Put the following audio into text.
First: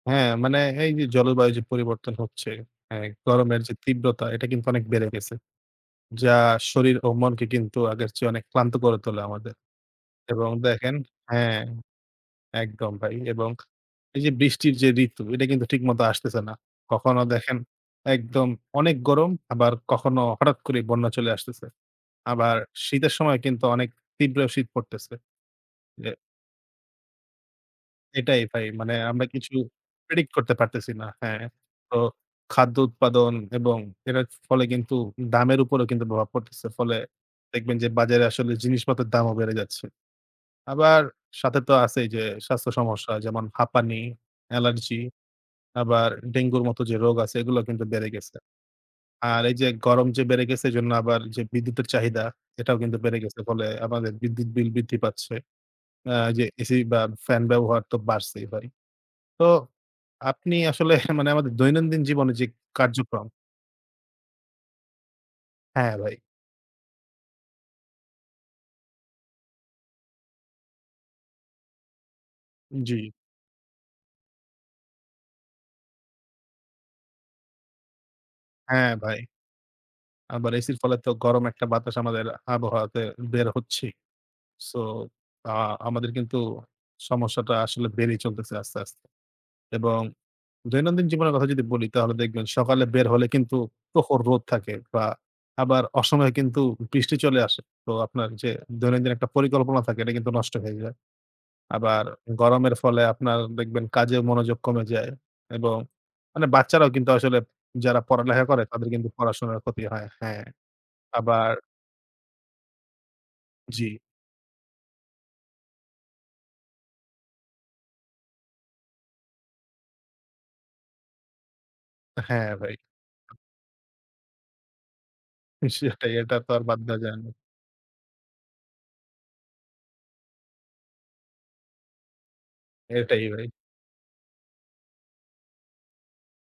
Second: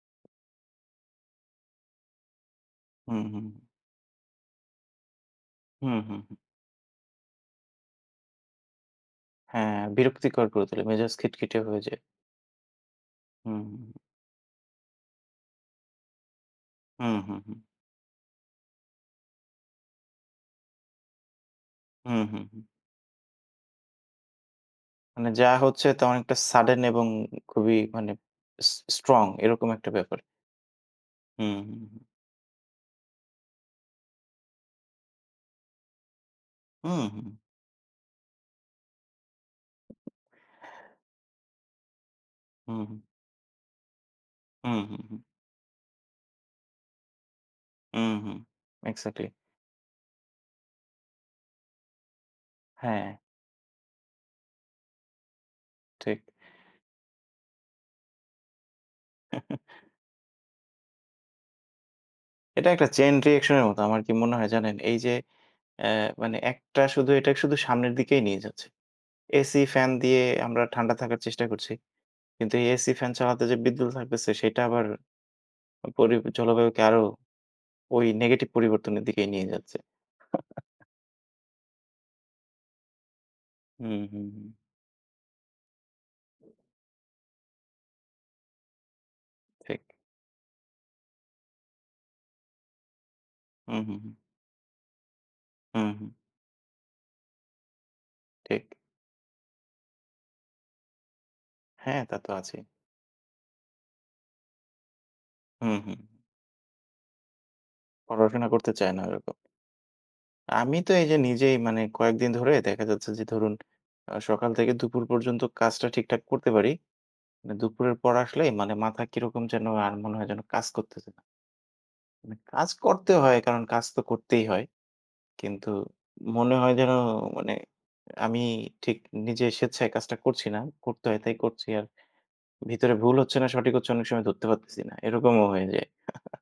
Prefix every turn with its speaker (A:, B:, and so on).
A: হ্যাঁ, মানে এই যে, জলবায়ু যে, পরিবর্তন হচ্ছে হ্যাঁ,
B: হুম, হুম।
A: গরমের যে, তীব্রতা এটা কিন্তু অনেক বেড়ে গেছে।
B: হুম, হুম, হুম।
A: যা শরীর ও মনকে কিন্তু আগের চেয়ে অনেক ক্লান্ত করে তোলে আমাদের।
B: হ্যাঁ, বিরক্তিকর
A: এবং
B: করে তোলে,
A: দেখেন
B: মেজাজ
A: হ্যাঁ,
B: খিটখিটে হয়ে যায়।
A: একদম ভাই এবং
B: হু, হুম।
A: এই যে, বৃষ্টির যে, ঋতু এটা কিন্তু ঠিকমতো আসতেছে না।
B: হু,
A: কখনো
B: হু,
A: দেখেন
B: হুম।
A: একদম অনেক গরম আবার কখনো হঠাৎ করেই বন্যা চলে আসতেছে।
B: হু, হু,
A: আবার
B: হুম।
A: শীতের সময় কিন্তু অনেক তীব্র শীত পড়তেছে।
B: মানে যা হচ্ছে তা
A: যে
B: অনেকটা sudden এবং খুবই মানে
A: এটাই ভাই
B: s
A: মানে আমরা
B: strong,
A: কিছু
B: এরকম একটা ব্যাপার।
A: predict করতে পারতেছি না, হ্যাঁ।
B: হু, হু,
A: তো
B: হুম।
A: খাদ্য উৎপাদন এবং এটার ফলে কিন্তু দামের উপরেও কিন্তু প্রভাব পড়তেছে।
B: উ
A: ফলে
B: হুম।
A: দেখবেন যে, বাজারে আসলে জিনিসপত্রের দামও বেড়ে যাচ্ছে। আবার সাথে তো আছেই যে, স্বাস্থ্য
B: হু, হুম।
A: সমস্যা যেমন হাঁপানি,
B: হু, হু,
A: allergy
B: হুম।
A: আবার ডেঙ্গুর মতো যে, রোগ আছে এগুলা কিন্তু
B: উ
A: বেড়ে গেছে।
B: হুম। exactly.
A: আর এই যে, গরম যে, বেড়ে গেছে এজন্য আবার যে, বিদ্যুতের চাহিদা এটাও কিন্তু
B: হ্যাঁ।
A: বেড়ে গেছে। ফলে আমাদের বিদ্যুৎ বিল বৃদ্ধি পাচ্ছে। এ
B: ঠিক।
A: যে, AC বা fan ব্যবহার তো বাড়ছেই বারি। তো আপনি আসলে মানে আমাদের দৈনন্দিন জীবনে যে,
B: এটা একটা chain
A: কার্যক্রম
B: reaction এর মত আমার কি মনে হয় জানেন, এই যে, এ
A: হ্যাঁ, ভাই।
B: মানে একটা শুধু এটা শুধু সামনের দিকেই নিয়ে যাচ্ছে। AC, fan দিয়ে আমরা ঠান্ডা থাকার চেষ্টা করছি। কিন্তু এই AC,
A: জি।
B: fan চালাতে যে, বিদ্যুৎ [unintelligible] তেছে সেটা আবার পরিবে জলবায়ুকে আরও ওই negative
A: হ্যাঁ,
B: পরিবর্তনের
A: ভাই।
B: দিকেই নিয়ে যাচ্ছে।
A: আবার AC'র ফলে তো গরম একটা বাতাস আমাদের আবহাওয়াতে বের
B: হু,
A: হচ্ছেই।
B: হু, হুম।
A: so আ আমাদের কিন্তু সমস্যাটা আসলে বেড়েই চলতেছে আস্তে, আস্তে।
B: ঠিক।
A: এবং দৈনন্দিন জীবনের কথা যদি বলি তাহলে দেখবেন সকালে বের হলে কিন্তু
B: উ হুম। হুম।
A: প্রখর রোদ থাকে বা আবার
B: হুম। হুম।
A: অসময়ে কিন্তু বৃষ্টি চলে আসে। তো আপনার যে,
B: ঠিক।
A: দৈনন্দিন একটা পরিকল্পনা থাকে এটা কিন্তু নষ্ট হয়ে যায়।
B: হ্যাঁ,
A: আবার
B: তা তো আছে।
A: গরমের ফলে আপনার দেখবেন কাজে মনোযোগ কমে যায়
B: হু,
A: এবং
B: হুম।
A: মানে বাচ্চারাও কিন্তু আসলে যারা পড়ালেখা
B: পড়াশুনা
A: করে
B: করতে
A: তাদের
B: চায় না
A: কিন্তু
B: ওরকম।
A: পড়াশোনার ক্ষতি হয়, হ্যাঁ।
B: আমি তো এই যে,
A: আবার
B: নিজেই মানে কয়েকদিন ধরে দেখা যাচ্ছে যে, ধরুন
A: জি।
B: আ সকাল থেকে দুপুর পর্যন্ত কাজটা ঠিকঠাক করতে পারি। আ দুপুরের পর আসলেই মানে মাথা কিরকম যেন আর মনে হয় যেন কাজ করতেছে না মানে
A: হ্যাঁ,
B: কাজ
A: ভাই।
B: করতে হয় কারণ কাজ তো করতেই হয়। কিন্তু
A: সেটাই, এটা তো
B: মনে
A: আর
B: হয়
A: বাদ
B: যেন
A: দেওয়া যায় না।
B: মানে আমি ঠিক নিজের স্বেচ্ছায় কাজটা করছি না, করতে হয় তাই করছি আর ভিতরে ভুল
A: এটাই
B: হচ্ছে
A: ভাই।
B: না সঠিক হচ্ছে অনেক সময় ধরতে পারতেছি না, এরকমও হয়ে যায়।